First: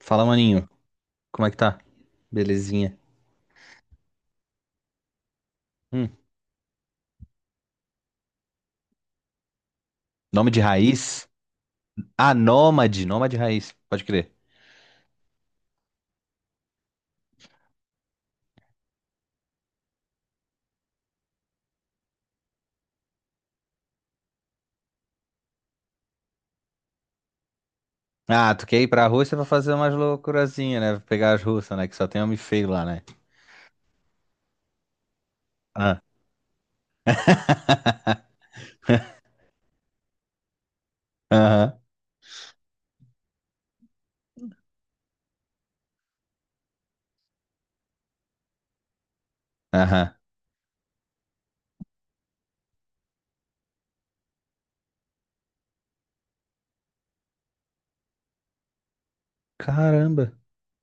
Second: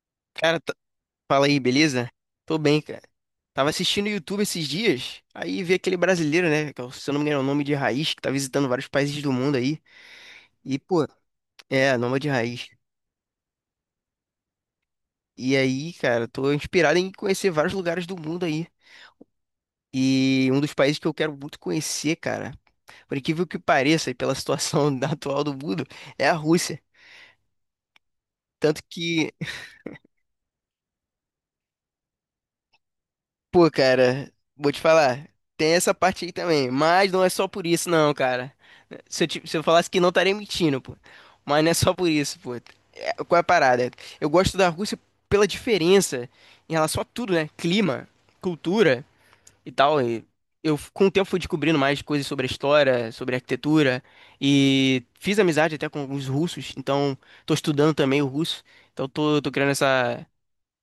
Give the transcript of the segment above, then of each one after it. Fala, Cara, maninho. Como fala é que aí, tá? beleza? Tô bem, Belezinha. cara. Tava assistindo o YouTube esses dias, aí vi aquele Hum, brasileiro, né? Se eu não me engano, é o nome de Raiz, que tá visitando vários países do mundo aí. nome de E, pô, raiz? Nome de Ah, Raiz. Nômade. Nômade raiz. Pode crer. E aí, cara, tô inspirado em conhecer vários lugares do mundo aí. E um dos países que eu quero muito conhecer, cara, por incrível que pareça, e pela situação da atual do mundo, é a Rússia. Ah, tu quer Tanto ir pra que Rússia pra fazer umas loucurazinhas, né? Pegar as russas, né? Que só tem homem feio lá, né? Pô, cara, vou te falar. Tem essa Ah. parte aí também. Mas não é só por isso, não, cara. Se eu falasse que não, eu estaria mentindo, pô. Mas não é Aham. só por isso, pô. É, qual é a parada? Eu gosto da Rússia pela diferença em relação a tudo, né? Clima, cultura e tal. Aham. E eu, com o tempo, fui descobrindo mais coisas sobre a história, sobre a arquitetura. E fiz amizade até com alguns russos. Então, tô estudando também o russo. Então, tô criando essa Caramba.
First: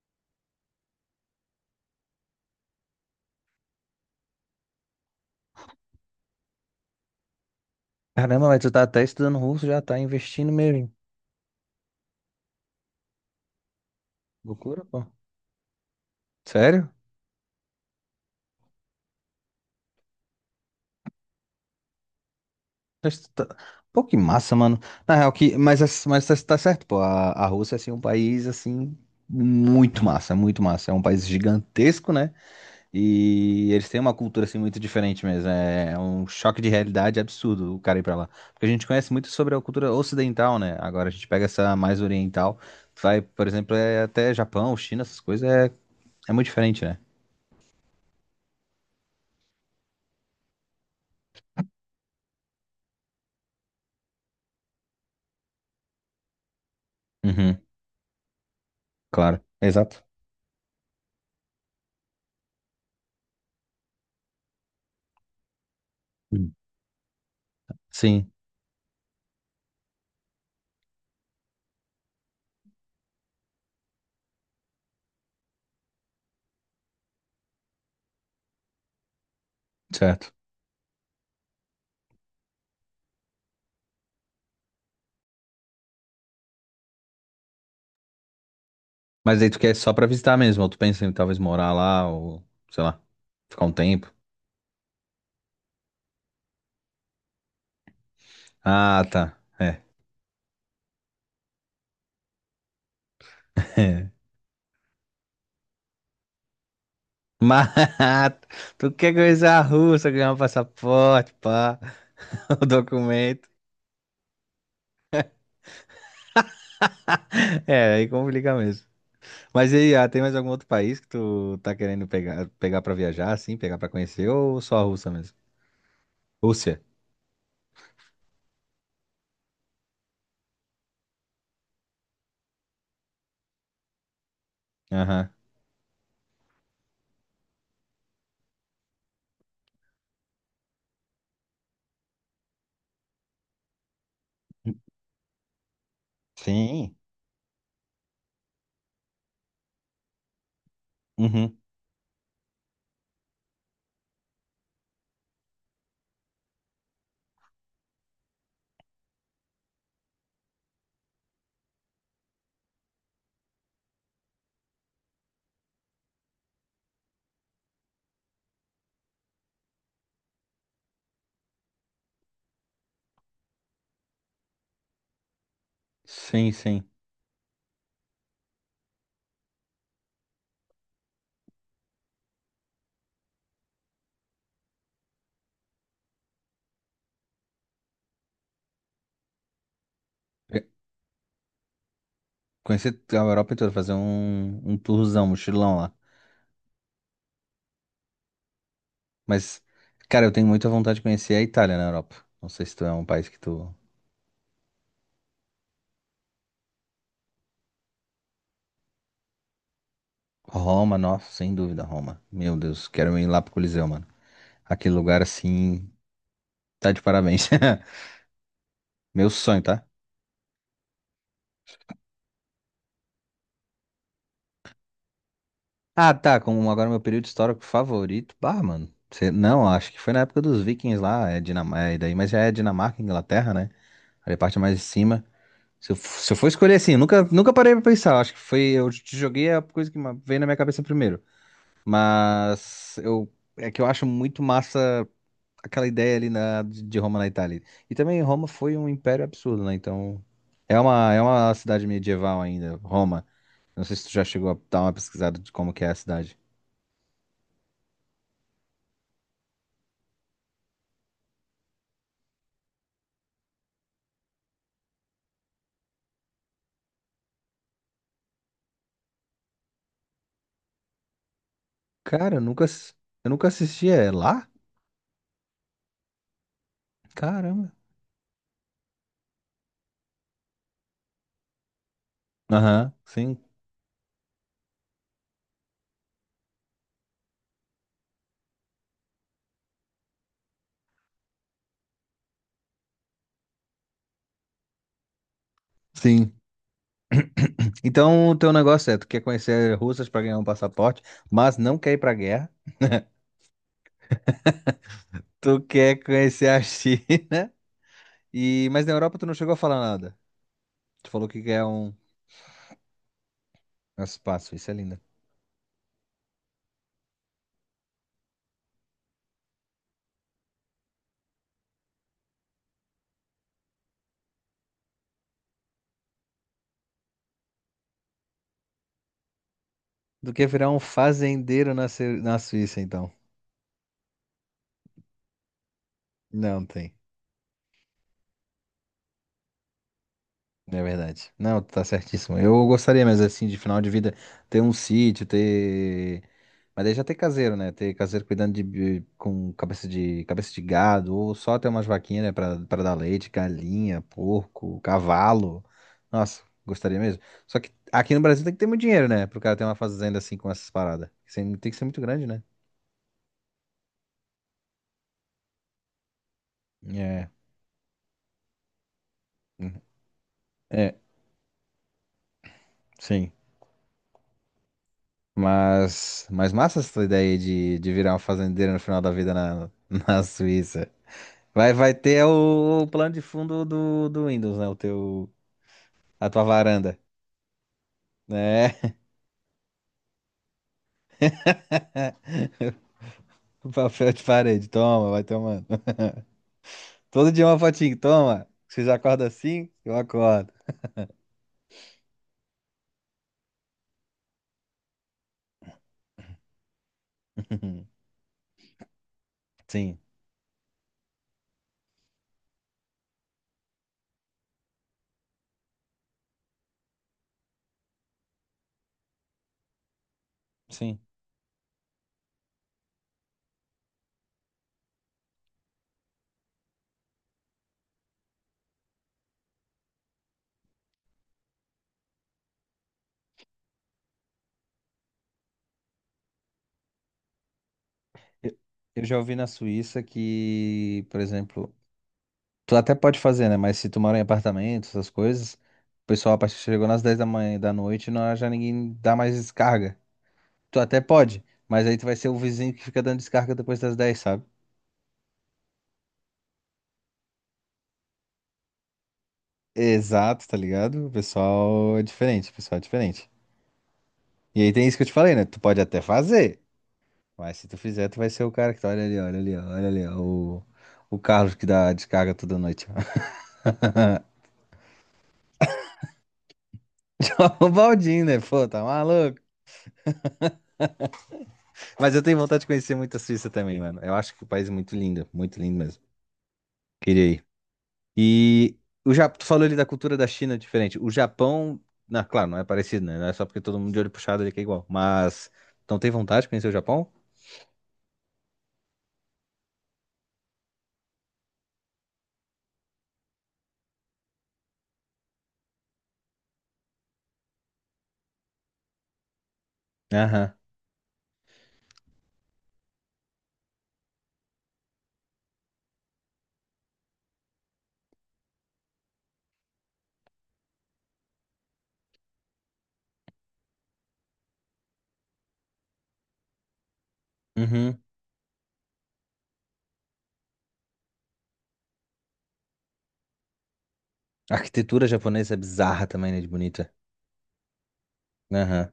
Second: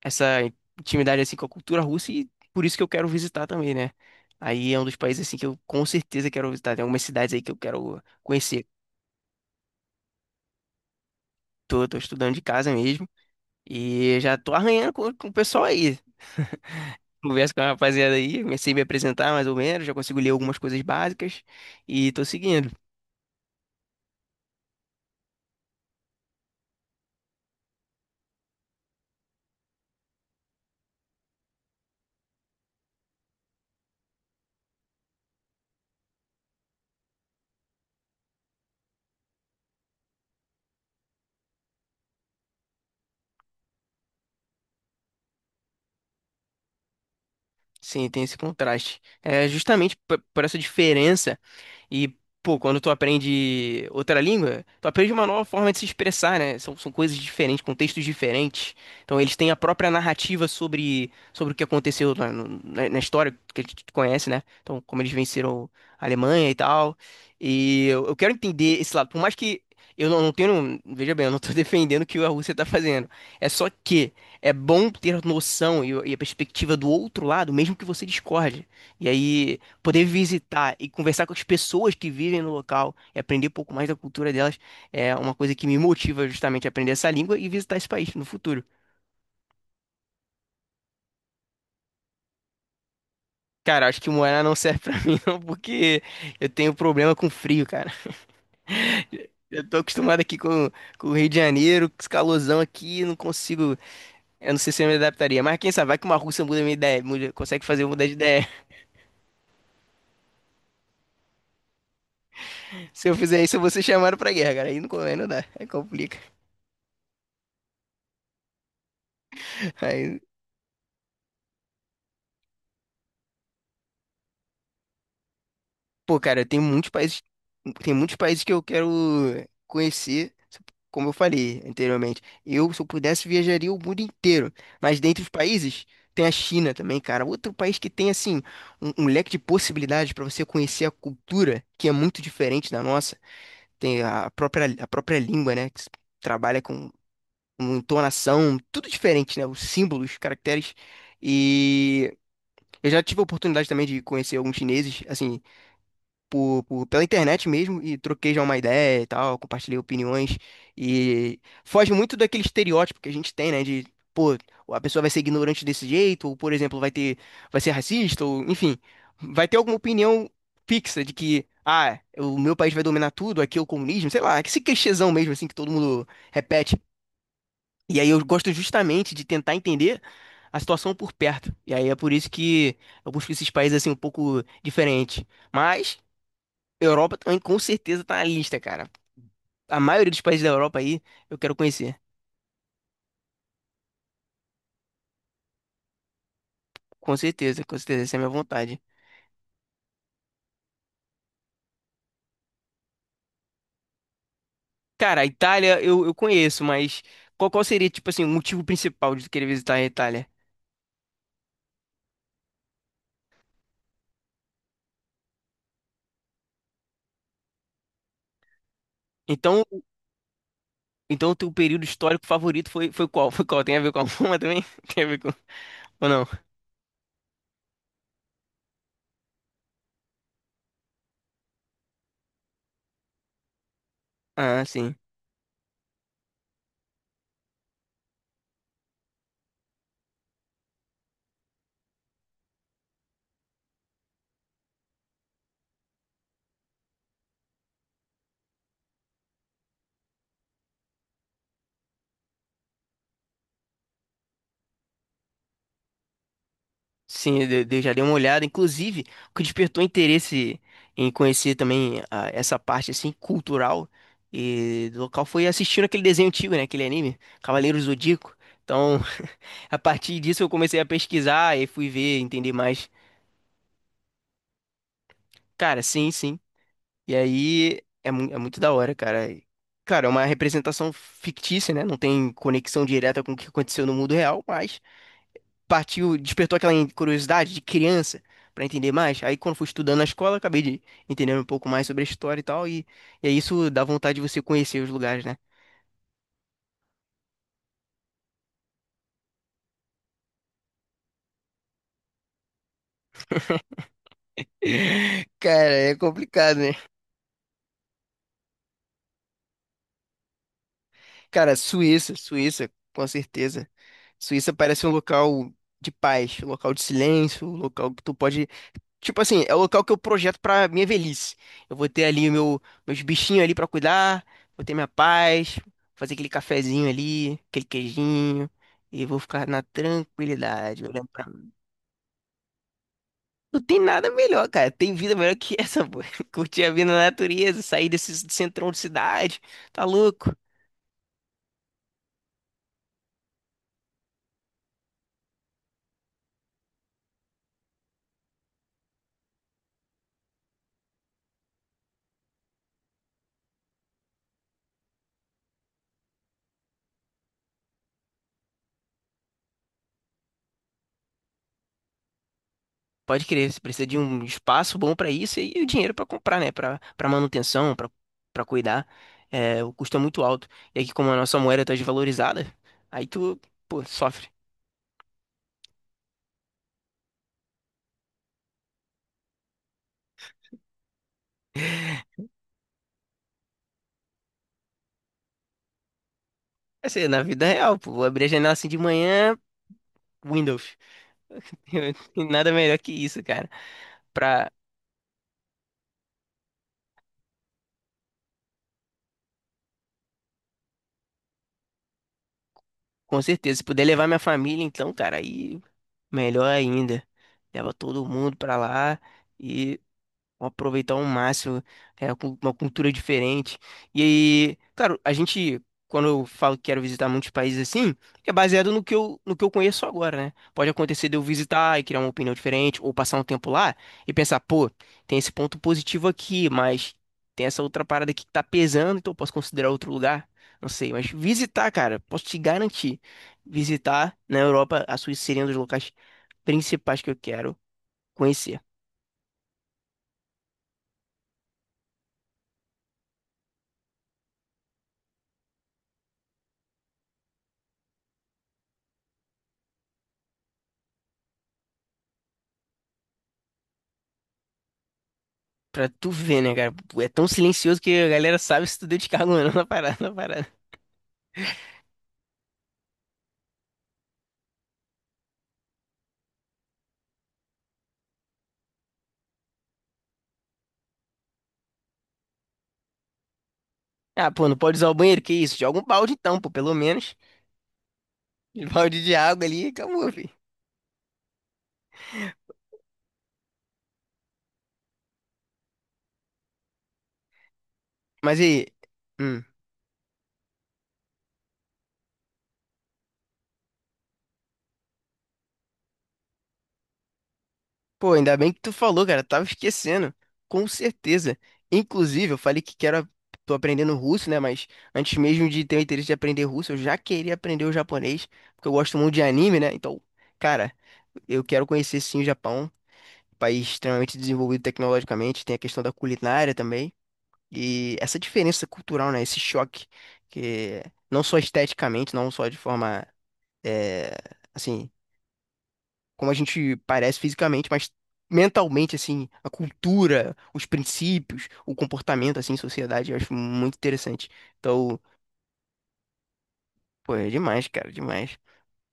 essa intimidade assim com a cultura russa e por isso que eu quero visitar também, né? Aí é um dos países assim que eu com certeza quero visitar. Tem algumas cidades aí que eu quero Caramba, mas conhecer. tu tá até estudando russo, já tá investindo mesmo. Tô estudando de casa mesmo e já tô Loucura, arranhando pô. com o pessoal aí. Sério? Converso com a rapaziada aí, comecei a me apresentar mais ou menos, já consigo ler algumas coisas básicas e tô seguindo. Mas tu tá- Pô, que massa, mano. Na real, mas tá certo, pô. A Rússia, assim, é um país, assim, muito massa, muito massa. É um país gigantesco, né? E eles têm uma cultura, assim, muito diferente mesmo. É um choque de realidade absurdo o cara ir pra lá. Porque a gente conhece muito sobre a cultura ocidental, né? Agora a gente pega essa mais oriental, vai, por exemplo, é até Japão, China, essas coisas, é, é muito diferente, né? Sim, tem esse contraste. É justamente por essa diferença. E, pô, quando tu aprende outra língua, tu aprende uma nova forma de se expressar, né? São coisas Uhum, diferentes, contextos diferentes. Então, eles claro. têm a própria Exato. narrativa sobre o que aconteceu na, no- na- na história que a gente conhece, né? Então, como eles venceram a Alemanha Hum. e tal. E eu Sim, quero entender esse lado. Por mais que eu não tenho. Veja bem, eu não tô defendendo o que a Rússia tá fazendo. É só que é bom ter a noção e a perspectiva do outro lado, mesmo que você discorde. E aí poder certo. visitar e conversar com as pessoas que vivem no local e aprender um pouco mais da cultura delas é uma coisa que me motiva justamente a aprender essa língua e visitar esse país no futuro. Mas daí tu quer só pra visitar mesmo, ou tu pensa em talvez morar lá, ou sei lá, ficar um Cara, acho que tempo. morar não serve pra mim não, porque eu tenho problema com frio, cara. Ah, tá. Eu tô É. acostumado aqui com o Rio de Janeiro, com esse calorzão aqui, não consigo. Eu não sei se eu me adaptaria, mas quem sabe, vai que uma russa muda minha ideia, consegue fazer eu mudar de Mas ideia. tu quer coisa russa, ganhar um passaporte, pá, o Se eu fizer documento. isso, eu vou ser chamado pra guerra, cara. Aí não, aí não dá, aí complica. É, aí complica mesmo. Mas e aí, ah, Aí tem mais algum outro país que tu tá querendo pegar, pegar pra viajar, assim, pegar pra conhecer, ou só a Rússia mesmo? Pô, cara, Rússia. Tem muitos países que eu quero conhecer, como eu falei anteriormente. Eu, se eu pudesse, viajaria o mundo inteiro. Mas dentre os Aham. países, tem a China também, cara. Outro país que tem, assim, um leque de possibilidades para você conhecer a cultura, que é muito diferente da nossa. Tem a própria língua, né? Que se trabalha Sim. com entonação, tudo diferente, né? Os símbolos, os caracteres. Uhum. E eu já tive a oportunidade também de conhecer alguns chineses, assim pela internet mesmo e troquei já uma ideia e tal, compartilhei opiniões e foge muito daquele estereótipo que a gente tem, né, de, pô, a pessoa vai ser ignorante desse jeito, ou, por exemplo, vai ser racista, ou, enfim, vai ter alguma opinião fixa de que, ah, o meu país vai dominar tudo, aqui é o comunismo, sei lá, esse clichêzão mesmo, assim, que todo mundo Sim, repete. sim. E aí eu gosto justamente de tentar entender a situação por perto. E aí é por isso que eu busco esses países, assim, um pouco diferentes. Mas... Europa também com certeza tá na lista, cara. A maioria dos países da Pe- Europa aí eu quero conhecer. Conhecer a Europa toda, fazer um tourzão, mochilão lá. Com certeza, essa é a minha vontade. Mas, cara, eu tenho muita vontade de conhecer a Itália na Europa. Não sei se tu é um país que tu. Cara, a Itália eu conheço, mas qual seria, tipo assim, o motivo principal de tu querer visitar a Itália? Roma, nossa, sem dúvida, Roma. Meu Deus, quero ir lá pro Coliseu, mano. Aquele lugar assim, tá de parabéns. Meu sonho, Então, tá? então o teu período histórico favorito foi qual? Foi qual? Tem a ver com a Roma também? Tem a ver com... Ou Ah, não? tá, como agora meu período histórico favorito. Bah, mano. Não, acho que foi na época dos Vikings lá, é Dinamarca, é daí, mas já é Dinamarca, Inglaterra, né? Ali a parte Ah, mais de sim. cima. Se eu for escolher assim, eu nunca, nunca parei pra pensar. Acho que foi. Eu te joguei a coisa veio na minha cabeça primeiro. Mas eu é que eu acho muito massa aquela ideia ali na, de Roma na Itália. E também Roma foi um império absurdo, né? Então é uma cidade medieval ainda, Roma. Não sei se tu já chegou a dar uma pesquisada de como que é a cidade. Sim, eu já dei uma olhada. Inclusive, o que despertou interesse em conhecer também essa parte assim cultural e do local foi assistindo aquele desenho antigo, né? Aquele anime, Cavaleiros Zodíaco. Então, a partir disso eu comecei a pesquisar e fui ver, Cara, eu entender nunca, mais. ass- Eu nunca assisti. É lá? Cara, sim, sim. E Caramba. aí é, é muito da hora, cara. E, Cara, é uma representação fictícia, né? Não tem conexão Aham, direta com o sim. que aconteceu no mundo real, mas partiu, despertou aquela curiosidade de criança para entender mais. Aí quando fui estudando na escola, acabei de entender um pouco mais sobre a história e tal, e aí isso dá vontade de você conhecer os lugares, né? Sim. Então o teu negócio é, tu quer conhecer russas pra ganhar um passaporte, mas não quer ir pra guerra. Tu Cara, é quer conhecer complicado, a né? China. E, mas na Europa tu não chegou a falar nada. Tu falou que Cara, é um. Suíça, Suíça, com certeza. Nossa, pá, a Suíça Suíça é parece um linda. local de paz, um local de silêncio, um local que tu pode Tipo assim, é o local que eu projeto pra minha velhice. Eu vou ter ali o meu, meus bichinhos ali pra cuidar, vou ter minha paz, fazer aquele cafezinho ali, aquele queijinho, e vou ficar na Do que virar um tranquilidade, olhando pra... mim. fazendeiro na, na Suíça, então. Não tem nada melhor, cara. Tem vida melhor que essa, pô. Curtir Não a vida tem. na natureza, sair desse centrão de cidade, tá louco? É verdade. Não, tu tá certíssimo. Eu gostaria, mas assim, de final de vida, ter um sítio, ter. Mas daí já ter caseiro, né? Ter caseiro cuidando de, com cabeça de gado, ou só ter umas vaquinhas, né? Pra, pra dar leite, galinha, porco, cavalo. Nossa, gostaria mesmo. Só que aqui no Brasil tem que ter muito dinheiro, né? Pro cara ter uma fazenda assim com essas paradas. Tem que ser muito grande, né? Pode crer, você precisa de um espaço bom pra isso e o dinheiro pra comprar, né? Pra para É. manutenção, pra para cuidar. É, o Uhum. custo é muito alto. E aqui, É, como a nossa moeda tá desvalorizada, aí sim. tu, pô, sofre. Mas massa essa ideia de virar um fazendeiro no final da vida na, na Suíça. Vai, vai ter o plano de fundo do Windows, né? O teu, a tua varanda, Assim, na vida real, pô, vou abrir a janela assim né? de manhã, Windows. Tem Nada melhor que isso, cara. O papel de Pra, parede, toma, vai tomando. Todo dia uma fotinho, toma. Você já acorda assim? Eu acordo. com certeza, se puder levar minha família, então, cara, aí melhor ainda. Leva todo mundo pra lá Sim, aproveitar ao máximo, é, uma cultura diferente. E aí, claro, a gente, quando eu falo que quero visitar muitos países assim, é baseado no que eu, no que eu conheço agora, né? Pode sim. acontecer de eu visitar e criar uma opinião diferente, ou passar um tempo lá e pensar, pô, tem esse ponto positivo aqui, mas tem essa outra parada aqui que tá pesando, então eu posso considerar outro lugar. Não sei, mas visitar, cara, posso te garantir. Visitar na Europa, a Suíça seria um dos locais principais que eu quero Eu, conhecer. eu já ouvi na Suíça que, por exemplo, tu até pode fazer, né? Mas se tu mora em apartamento, essas coisas, o pessoal a partir chegou nas 10 da manhã e da noite, não, já ninguém dá mais descarga. Tu até pode, mas aí tu vai ser o vizinho que fica dando descarga depois das 10, sabe? Pra tu ver, né, cara? É tão silencioso que a galera sabe se tu deu descarga ou não na parada, na Exato, parada. tá ligado? O pessoal é diferente, o pessoal é diferente. E aí tem isso que eu te falei, né? Tu pode até fazer, mas se tu fizer, tu vai ser o cara que tá, olha ali, ó, o Carlos que dá descarga toda noite. Ah, pô, não pode usar o banheiro, que isso? Joga um balde então, pô, pelo menos. O Baldinho, né? Pô, Um tá balde de maluco. água ali e acabou, filho. Mas eu tenho vontade de conhecer muito a Suíça também, mano. Eu acho que o país é muito lindo mesmo. Queria ir. Mas e aí? E o Japão, Hum. tu falou ali da cultura da China diferente. O Japão, na claro, não é parecido, né? Não é só porque todo mundo de olho puxado ali que é igual. Mas, então tem vontade de conhecer o Japão? Pô, ainda bem que tu falou, cara. Tava esquecendo. Com certeza. Inclusive, eu falei que quero. Tô aprendendo russo, né? Mas antes mesmo de ter o interesse de aprender russo, eu já queria aprender o japonês. Porque eu gosto muito de anime, né? Então, Aham. cara, eu quero conhecer sim o Japão. País extremamente desenvolvido tecnologicamente, tem a questão da culinária também, e essa diferença cultural, né, esse choque, que não só esteticamente, não só de forma, é, assim, como a gente parece fisicamente, mas Uhum. mentalmente, assim, a cultura, os princípios, o comportamento, assim, em sociedade, eu acho muito interessante. A Então, arquitetura japonesa é bizarra também, né? De bonita. pô, é demais, cara, demais. Aham.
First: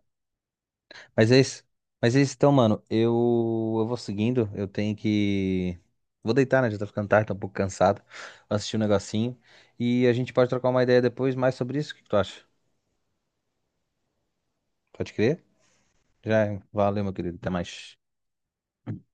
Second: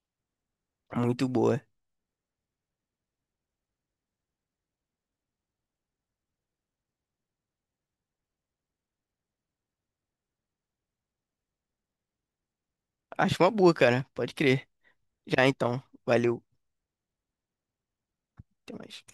Muito Mas é isso. boa. Mas é isso então, mano. Eu vou seguindo. Eu tenho que. Vou deitar, né? Já tá ficando tarde, tô um pouco cansado. Vou assistir um negocinho. E a gente pode trocar uma ideia depois mais sobre isso. O que que tu acha? Acho uma boa, cara, pode crer. Pode crer? Já então, valeu, Já, valeu, meu querido. Até mais. até mais.